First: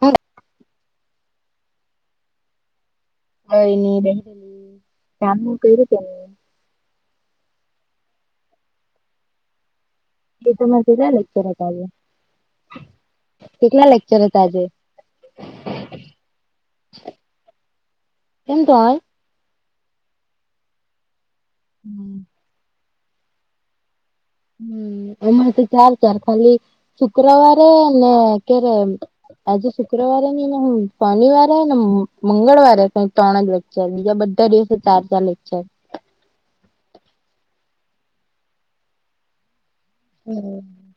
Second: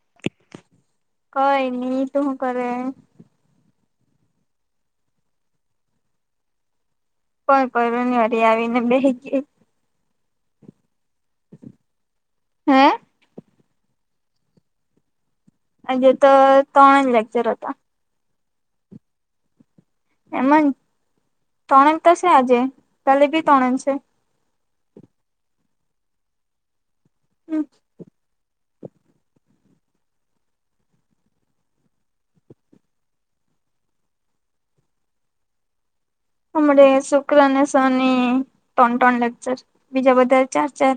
હા. કઈ નની તું કરે? હ એ ન બેની ચમકઈ રતે [unintelligible] કોઈ કરું નહી વારી આવીને બે ગય. એ કેટલા લેક્ચર હતા, હે કેટલા લેક્ચર હતા? એજ તો ત્રણ જ લેક્ચર હતા. એમ્રય [unintelligible] એમ ત્રણક તોશે આજે, કાલે બી ત્રણક છે. હમ અમાં તો ચાર ચાર, ખાલી શુક્રવારે ને કે્યારે આજે શુક્રવારે ને શોનિવારે ને મંગળવારે કઈ ત્રણ જ વાગ્યા બીજા બધા દિવસે ચાર ચાર લેકચર. હમણે શુક્ર અને શન ત્રણ ત્રણ લેક્ચર, બીજા બધા ચાર ચાર.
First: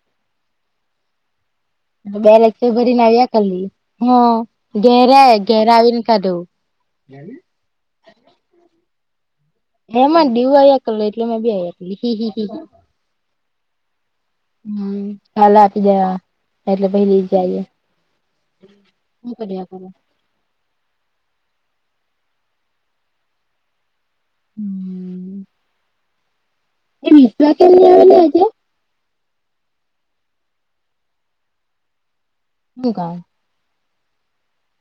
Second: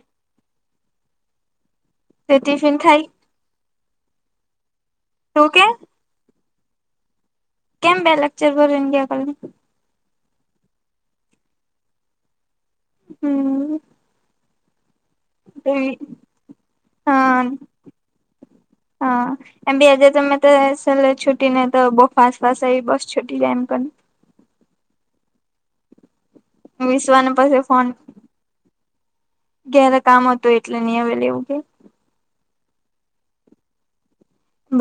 બે તે લેક્સર ટિફિન ભરીને ખાઈ આવ્યા, કાલી હ ઘેરે તું કે ઘેરે આવીને કદું. કેમ બે લક્ચર બરન કે આ? હેમાં દડીવ આ કર એટલે મેં બી આ કલી હ હ. હમ. હમ કાલે આપી દવા એટલે પેલી જાય. હ, એમ આજ તમે તો સરલે છુટી નને તો બફાાસ ફાસ એઈ બસ છુટી જાય એમ કોને. હમ. એ વિસવાના વિશ્વા પાસે કેમ ની ફોન આવેલી આજે ઘે્યારે કામ હતું એટલે નહી હવે લેવું કે. હું કામ.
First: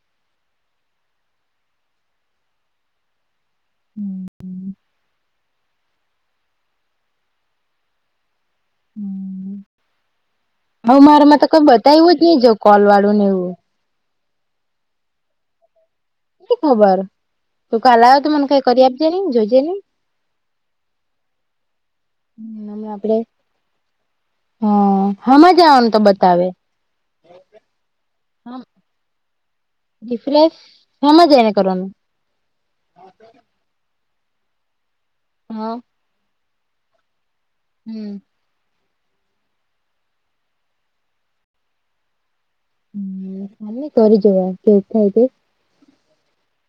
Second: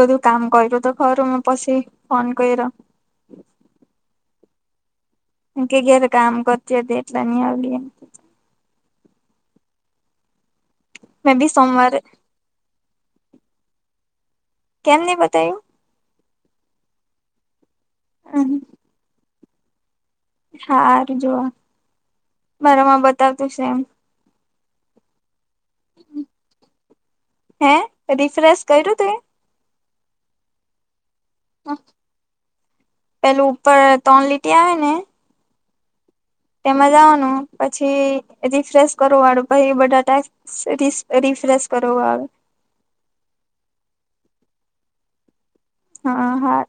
બધું કામ કરું તો ઘર હું પછી ફોન કયરો. હમ હમ. કે કે કામ કરચ દે એટલા ની આવેલી એમ. હ હ, મેં મારામાં તો બી કોઈ સોમવારે બતાવું જ નહી જો કોલ વાળું ને એવું. કેમ ને બતાયું? ખબર તું કાલ આવ તો મને કઈ કરી આપજે નઈ જોઈજે નહી. હાારું જોવા, હમણાં મારામાં આપડે બતાવતું છે એમ. હ, હા મજાનું તો બતાવે? હે રિફ્રેશ કર્યું ત? રીફ્રેશ, હામ જઈને કરવાનું? પેલું ઉપર ત્રણ લીટી આવે ને. હા. તેમાં જાઓનું પછી હમ રિફ્રેશ કર વાળો પાઈ બધા રિફ્રેશ કર આવે. હ તને કરી જોવા કેવ થાય છે. હા હા.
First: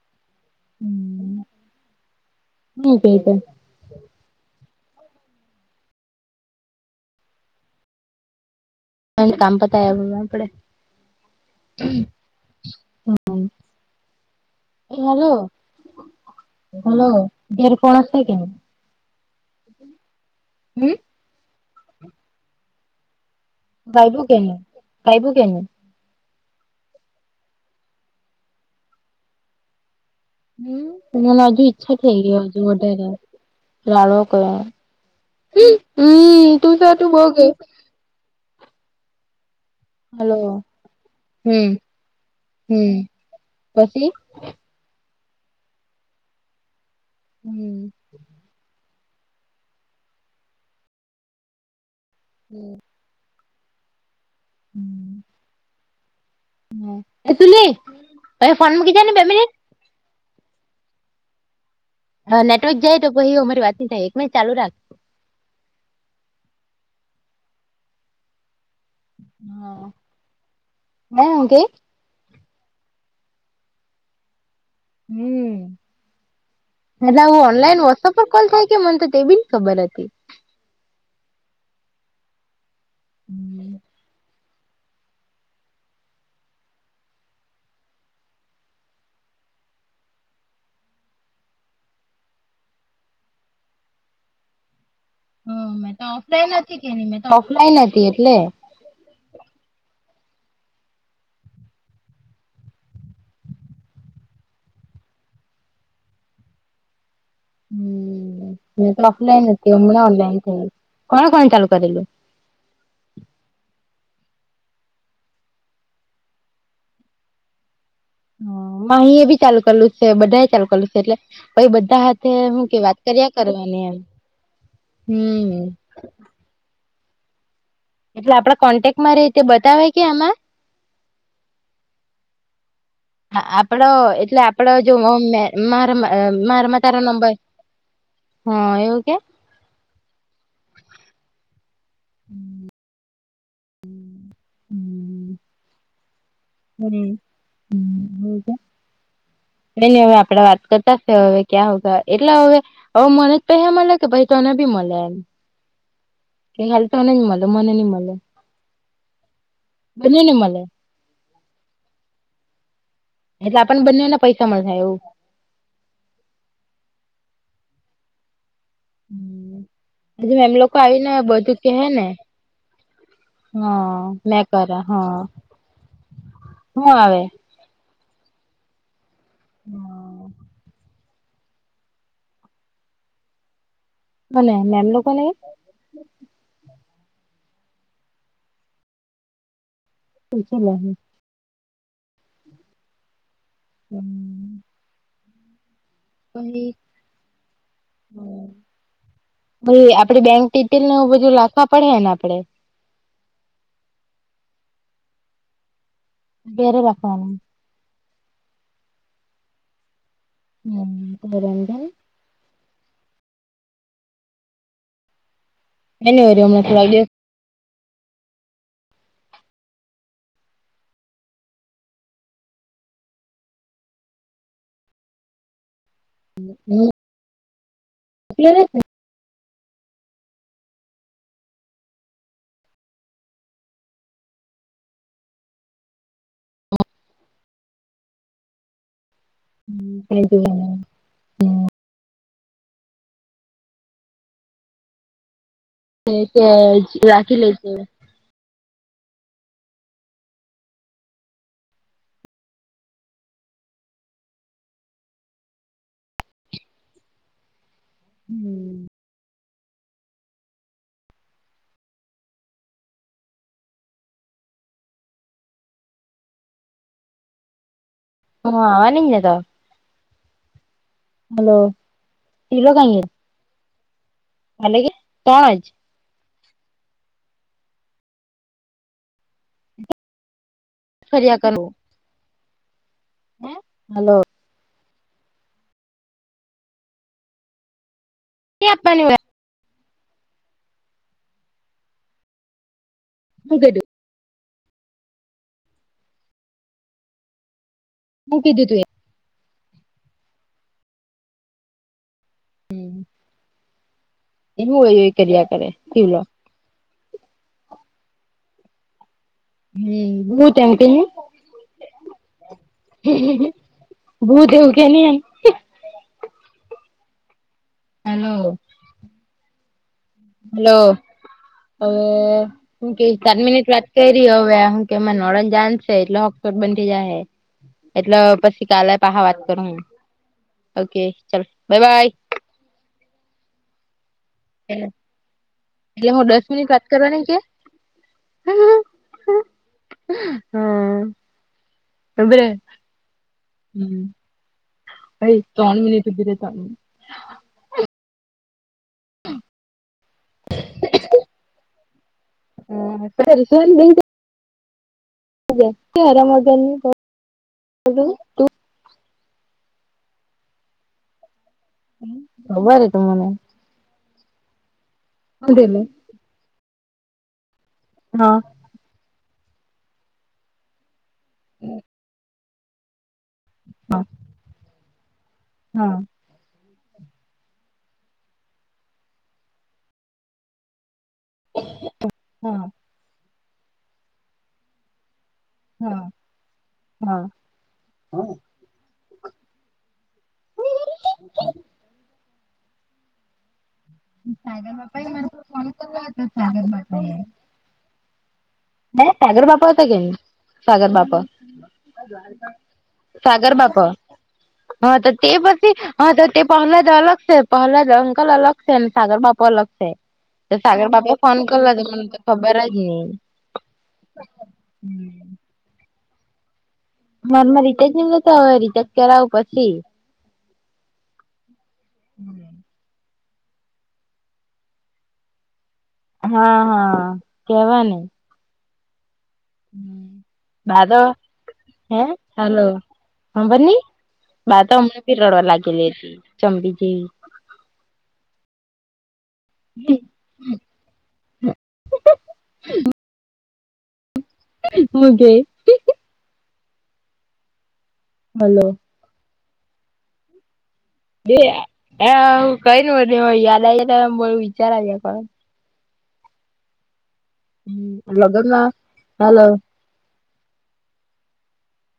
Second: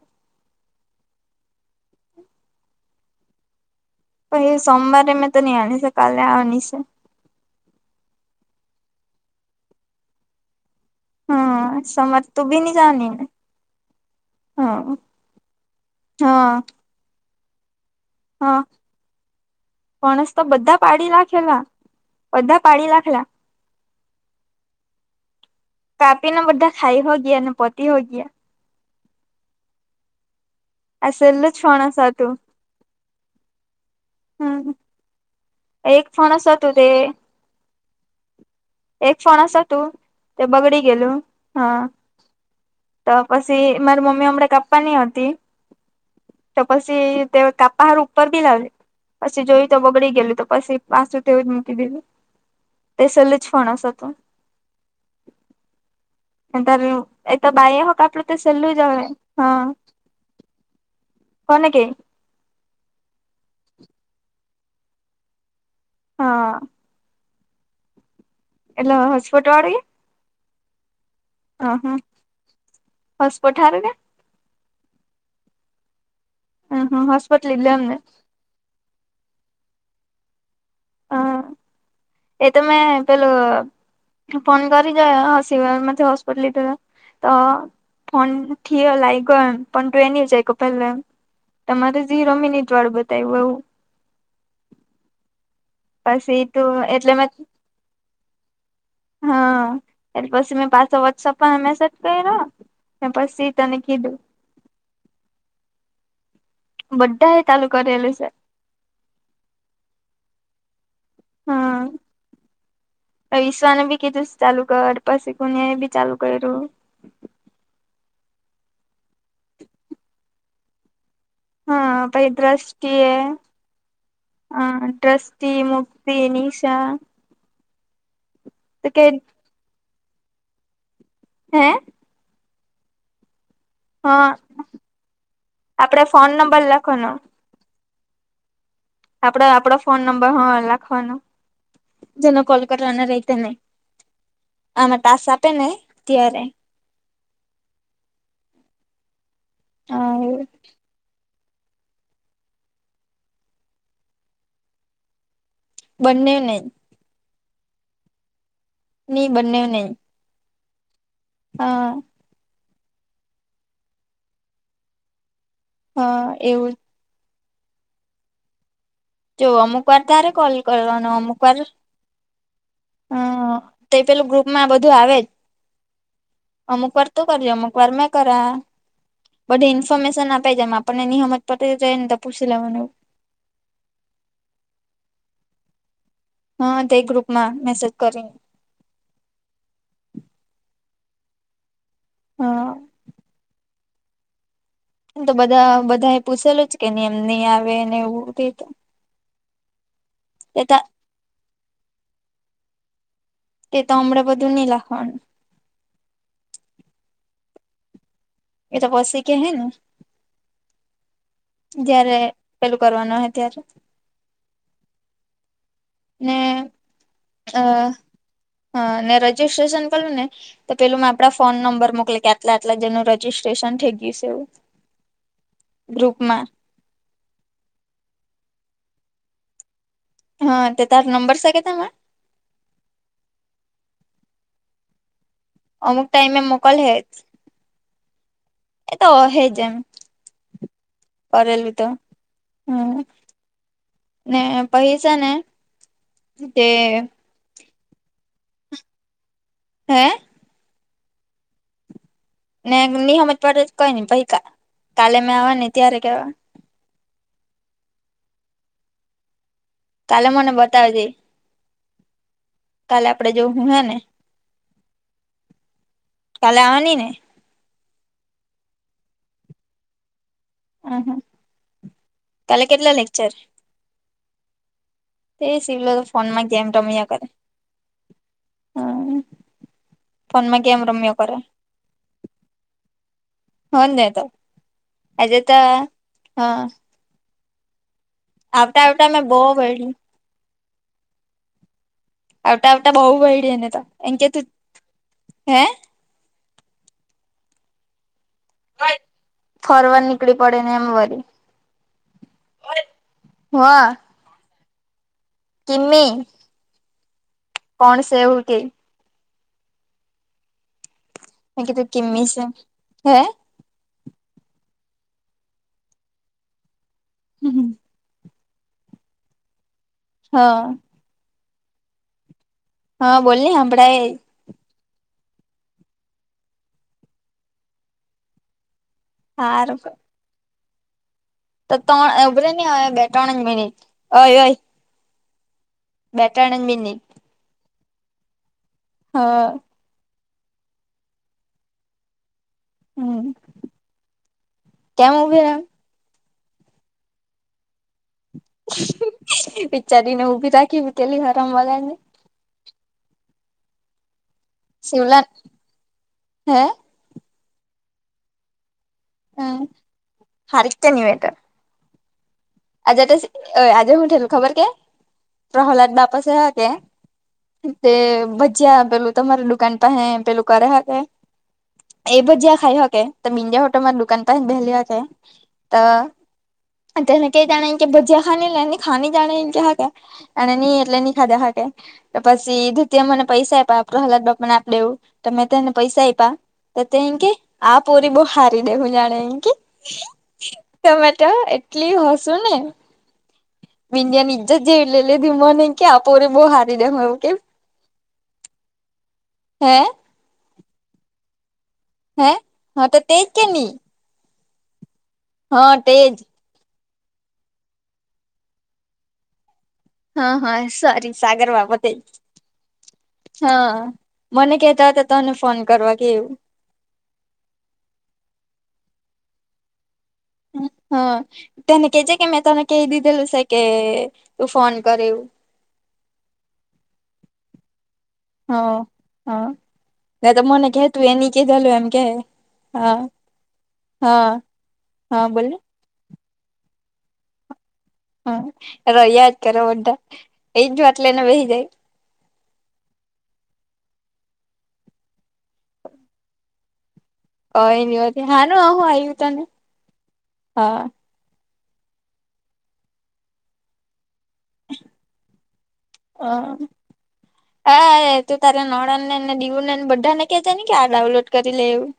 હમ હમ કટ પછ સોમવારે મેં તો નહી આની છે કાલે આની છે કામ પતા આપડે હમ સર તું બી ન જાની ને હા એ હાલો હા હલો દેર કોણશે કે માણસ તો બધા પાડી નાખેલા બધા પાડી નાખેલા ભાઈબું કે ભાઈબું કેને કાપી નાને બધા ખાઈ હો ગયા ને પોતી હોગયા હમ આ મને છેલ્લું જ હજુ ફણસ ઈચ્છા થઈ ગ હતું હજુ વધારે લડો કયો હમ એક ફણ તું તે એક ફણ તું હલો તે બગડી ગયેલું હમ હા હમ તો પછી મારી મમ્મી હમ કાપ ની હતી તો પછી તે હમ કાપાારું ઉપ બી લાવે પછી જોયું તો બગડી ગયલું તો પછી પાસું તેવું જ મૂકી દેધું [unintelligible] તે સલે જ ફણ તોું [unintelligible] એ એ તું તો લે બાઈ હ કપડું તો હવે ફોન સેલ્લું મૂકી જવે જાય ને બે મિનિટ હા કો ન કે હ નેટવર્ક જાય તો પછ એું અમારીતહી થાય એક મં ચાલુ રાખ હા એલ્ હસ્પોટ વાળગ હા હું કે અહો હસપઠાર કે હ હ હમ એટ હું હોસ્પિટલ લીધું ઓનલાઈન એમને વસઅપ કોલ થાય કે મન તો એ બી ને ખબર હતી હ એ તમે પેલું ફોન કરી જ હસી મ હોસ્પિટલ તો ફોન થીય લ આવી ગયોમ પણ ટ એની જાય ક પહેલા તમારે જેી રમી ની જ્વાળ બતાવ્યું એવું હમ મેં તો પછી ઓફલાઈન તો હતી કેની એટલે મેં મે તો ઓફલાઈન હતી એટલે હા એ પછીમે બાસ વછ પણમેસેટ ક ર પછી તને કીધું વ્ા એ ચાલુ કરેલું છે હ તો અફલાન મન થ કોણ કોણ ચાલુ કરલું વિશ્્વાને બી કીધું ચાલુ કર પછી ગુનિયા એ બી ચાલુ કર્યું હ માહી એ બી ચાલુ કરેલું છે બધા એ ચાલુ કરેલું છે એટલે પઈ બધા હા હાથે પછી હું કે વાત દ્રષ્ટિએ કર્યા કરવાની એમ હમ ફનીિશા એટલે આપડા કોન્ટેક્ટ માં રતે બતાવેય કે આમાં હે હ આપડો હા એટલે આપડ જો મા આપડે ફોન નંબર મારામાં તારો લખવાનો નંબર હ એવું કે્યા આપડો આપડો ફોન નંબર હ લખવાનો જેનો કોલ કરવાને રહી ત નને આમાં તાસ આપે ને ત્યારે હમ છે એની હવે આપડાે વાત કરતાશે હવે ક્યાં એટલે હવે હવે મને જ પૈસા મળે કે પછ તોને બી મળે એમ બંને નહી તણની મળલ મનની મળલ. ન બન્ને્યો નહી. બને નિમલ. હા એટલે આપને બંનેને પૈસા મળ થાય એવું. હા એવું જ. તો અમુક વાર તારે હજુ કોલ એમ લોકો કરોનું આવીને અમુક વાર. બધું કે હે ને હમ તે હા પેલું મેં ગ્રુપમાં કર બધું આવે હા જ. હું અમુક વાર આવે તું કરલી અમુક વાર મેં કરા. બધી ઇન્ફોર્મેશન આપે છેમ આપણને નિનીહંમત પટે જાય ને તો પૂછી લેવાનું. બ મે એમ લોકોને. હા તે ગ્રુપ માં મેસેજ કરીને. બજ લ. હા. હમ. એમ તો બધા બધા એ પૂછેલું જ કે ન એમ નહી આવે ને એવું થ. ભ આપડે બેંક ડિટેલને બધું લખવા પડે હે ને આપડે. તે તો અમરા બધું ન લખ. બેરે રાખવાનું. એ તો પસેી કે હૈ ને. હમ. જયારે પેલું કરવાનું હો ત્યારે. એની ને હમણા થોડા દિવ. અ હા રજીિસ્ટ્રેશન કરું ને. તો પેલું મે આપડા ફોન નંબર મોકલી કે આટલા આટલા જેનું રજીિસ્ટ્રેશન થઈ ગયું છે એવું. ગ્રુપમાં હલી ને. હા તો તાર નંબર છે કે તમામાં. અમુક ટાઈમે એ મોકલ હેજ એ તો હેજ. હમ ક જ. કરેલું તો હમ ને પૈસા ને. તે રાખી લે છે. હે. ને નિહમત પડે કઈ ન પછ કાલે મેં આવા ને ત્યારે કેવા. હમ. કાલે મને બતાવેજે. કાલે આપડે જોવ હું હે ને. કાલે આવવાની ને. હ આવા નિને તો. હ હલો કાલે હીલો કેટલા કઈ. લેક્ચર અલેગ. તે સિિવલો તો ફોન માં ગેમ રમ્યા કરે હમ. ફોન માં કેેમ રમ્યો કરે ફર્યા કરવું હે હો ન હલો તો એજ તો હા. એ આવતા આપવાની આવટા હોય મેં બો ભ્યું. આ તોટ બો બહેડી હું એને તો કીધું એ કે તું હે. મૂટી દીધું એ. ફરવાડ નીકળી પડે ને એમ વરી. હા. એવું હોયય કર્યા કરે પીવ કિમ્મી લો. કોણ સવું કે. હમ બહત એમતી હ હકી તું કમીશ હે ભૂ દવ કે ન એ હમ હ હલો હા હલો હવે હું હા કેશ ચાર બોલની મિનિટ વાત હંભળાય કરી હવે. કે નોળન જાશે એટલે હોટસ્પોટ બંધ જાય હ એટલે પછી કાલે પહ વાત કરું હારું ઓકે ચાલ તો બાય બાય ત્રણ ઉભરે નની હય બે ત્રણ મિનિટ હોય હોય. એલે હ દસ મિનિટ વાત કરવાની કે. હા. હમ એ બર હમ હમ કેમ ભાઈ ઉભી રા ત્રણ મિનિટ બીરે ત વિચારીને ઊભી રાખી કેલી હરમાં વળગરને. હ [unintelligible] શિવલાત. હરામ વગર ની તુ હમ હારખતા ની વી હોયટ હમ. આજે તો આજે હુંઠલું ખબર કે બાંધેલી પ્રહ્લાદ બાપસે હ કે તે હા ભજીયા પેલું તમારી દુકાન પાસે પેલું કર્યા કે એ ભજ્યાં ખાઈ હકે તો લીઆઓજ તમાહોટલ મા હા દુકાન પણ બેહેલી હોકે હા અ [unintelligible] કઈ જાણે કે ભજીયા ખા એ એ ખા જાણે કે હા ન એટલે ખાધે હ કે તો પછી હા ભજીયા મને પૈસા આપ આપ હલાત બાપ ને આપ દેવું તમે તને હા પૈસા એઈપા તે થઈ હા કે આ પરી બહાર [unintelligible] વું જામેટ એટલી હસ શુંને.. બિન્ડિયાનીજ જ જેવી લે લેધી મને કે આપોરે બહુ હારી દેમ એવું કેમ હ સાગર બાપા હે હતા કે ન સાગર બાપા. હે હા તો તેજ કે સાગર ની બાપ હા તો તે હા પછી હ તેજ તે પહલા જ અલગ છે પહલા જ અંકલ અલગ છે અને સાગર બાપુ અલગ છે. હા તો હા સાગર સોરી બાપા ફોન સાગર કરલા બાપા તો તેજ મને તો ખબર જ નહી હા મને કતા હતા તને ફોન કરવા કેવું. મનમાં રીચજ મ નતા હવે રીચજ કરાવું પછી. હ તેને કેજે કે મેં તને કહી દીધેલું છે કે તું ફોન કરેવું. હા હા કેવા ને. હ હા ના તો મને કે બા તો તું એની કેધલું એમ કે હા. ખબર ની હા બા તો હમનેં પી હા રડવા બોલને લાગેલી હતી ચમડી જેવી. હમ યાદ કરો બધા એજ વાટલે એને વહી જાય. મુ ગે. ઓ એની હોતી હાનું હલો આવ્યું તને હા. બે કઈ ન હો હ યાદ આવ આવી ત બો વિચાર આવ્યા કો હ કર હા તો તારે લગ્નમાં નણ નેને હલો દીવું નેને બધાને. કે જા કે આ ડાઉનલોડ કરી લે એવું.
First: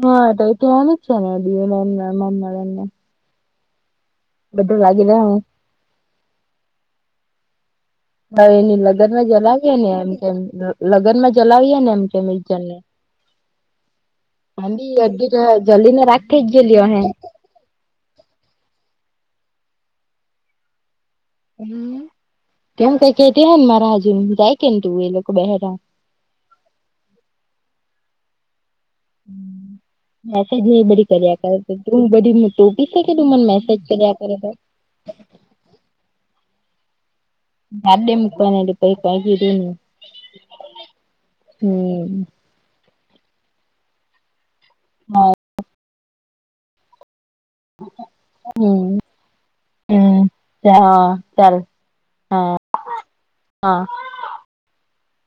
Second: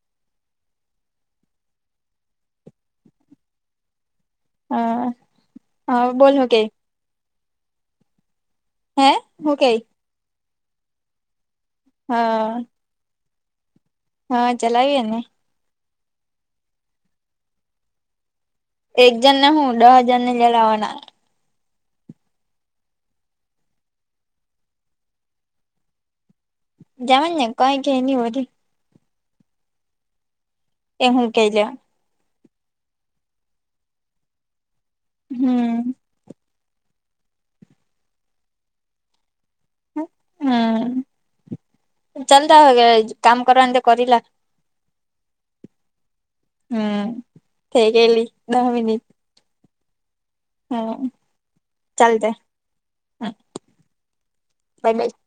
હા તો એ તો હાલ જ છે ને દી મમ્મા બને બધું હા [unintelligible] હા, બોલ, હુ, કે હવે એની લગ્ન હે માં હું જલાવીએ કેય ને એમ કે, લગ્ન માં જલાવીએ ને એમ કેમ એક જણને હા ને હા [unintelligible] ચલાવીએ ને અધી જલ્દીને રાખ થઈ ગયેલી અ હૈ એક જણ ને હું દહ હજણને લે લાવના. ત કઈ કેતી હ ને મારા હજુ હ જાય કે ને તું એ લોકો બહેરા. જવાનું ને કઈ કે એની હો. મેસેજ એ બધી હું કર્યા કઈ લે કરે તું બધી ટોપી શકે તું મને મેસેજ કર્યા કરે. હમ. જાડે મૂકવાની એટલે પહ કી ર હમ હમ. ચાલતા કામ કરવા કરલા હા. હમ થઈ ગયેલી દહ હમ, મિનિટ હમ હમ હા, ચાલ, ચાલતે હા, બાય હા [unintelligible]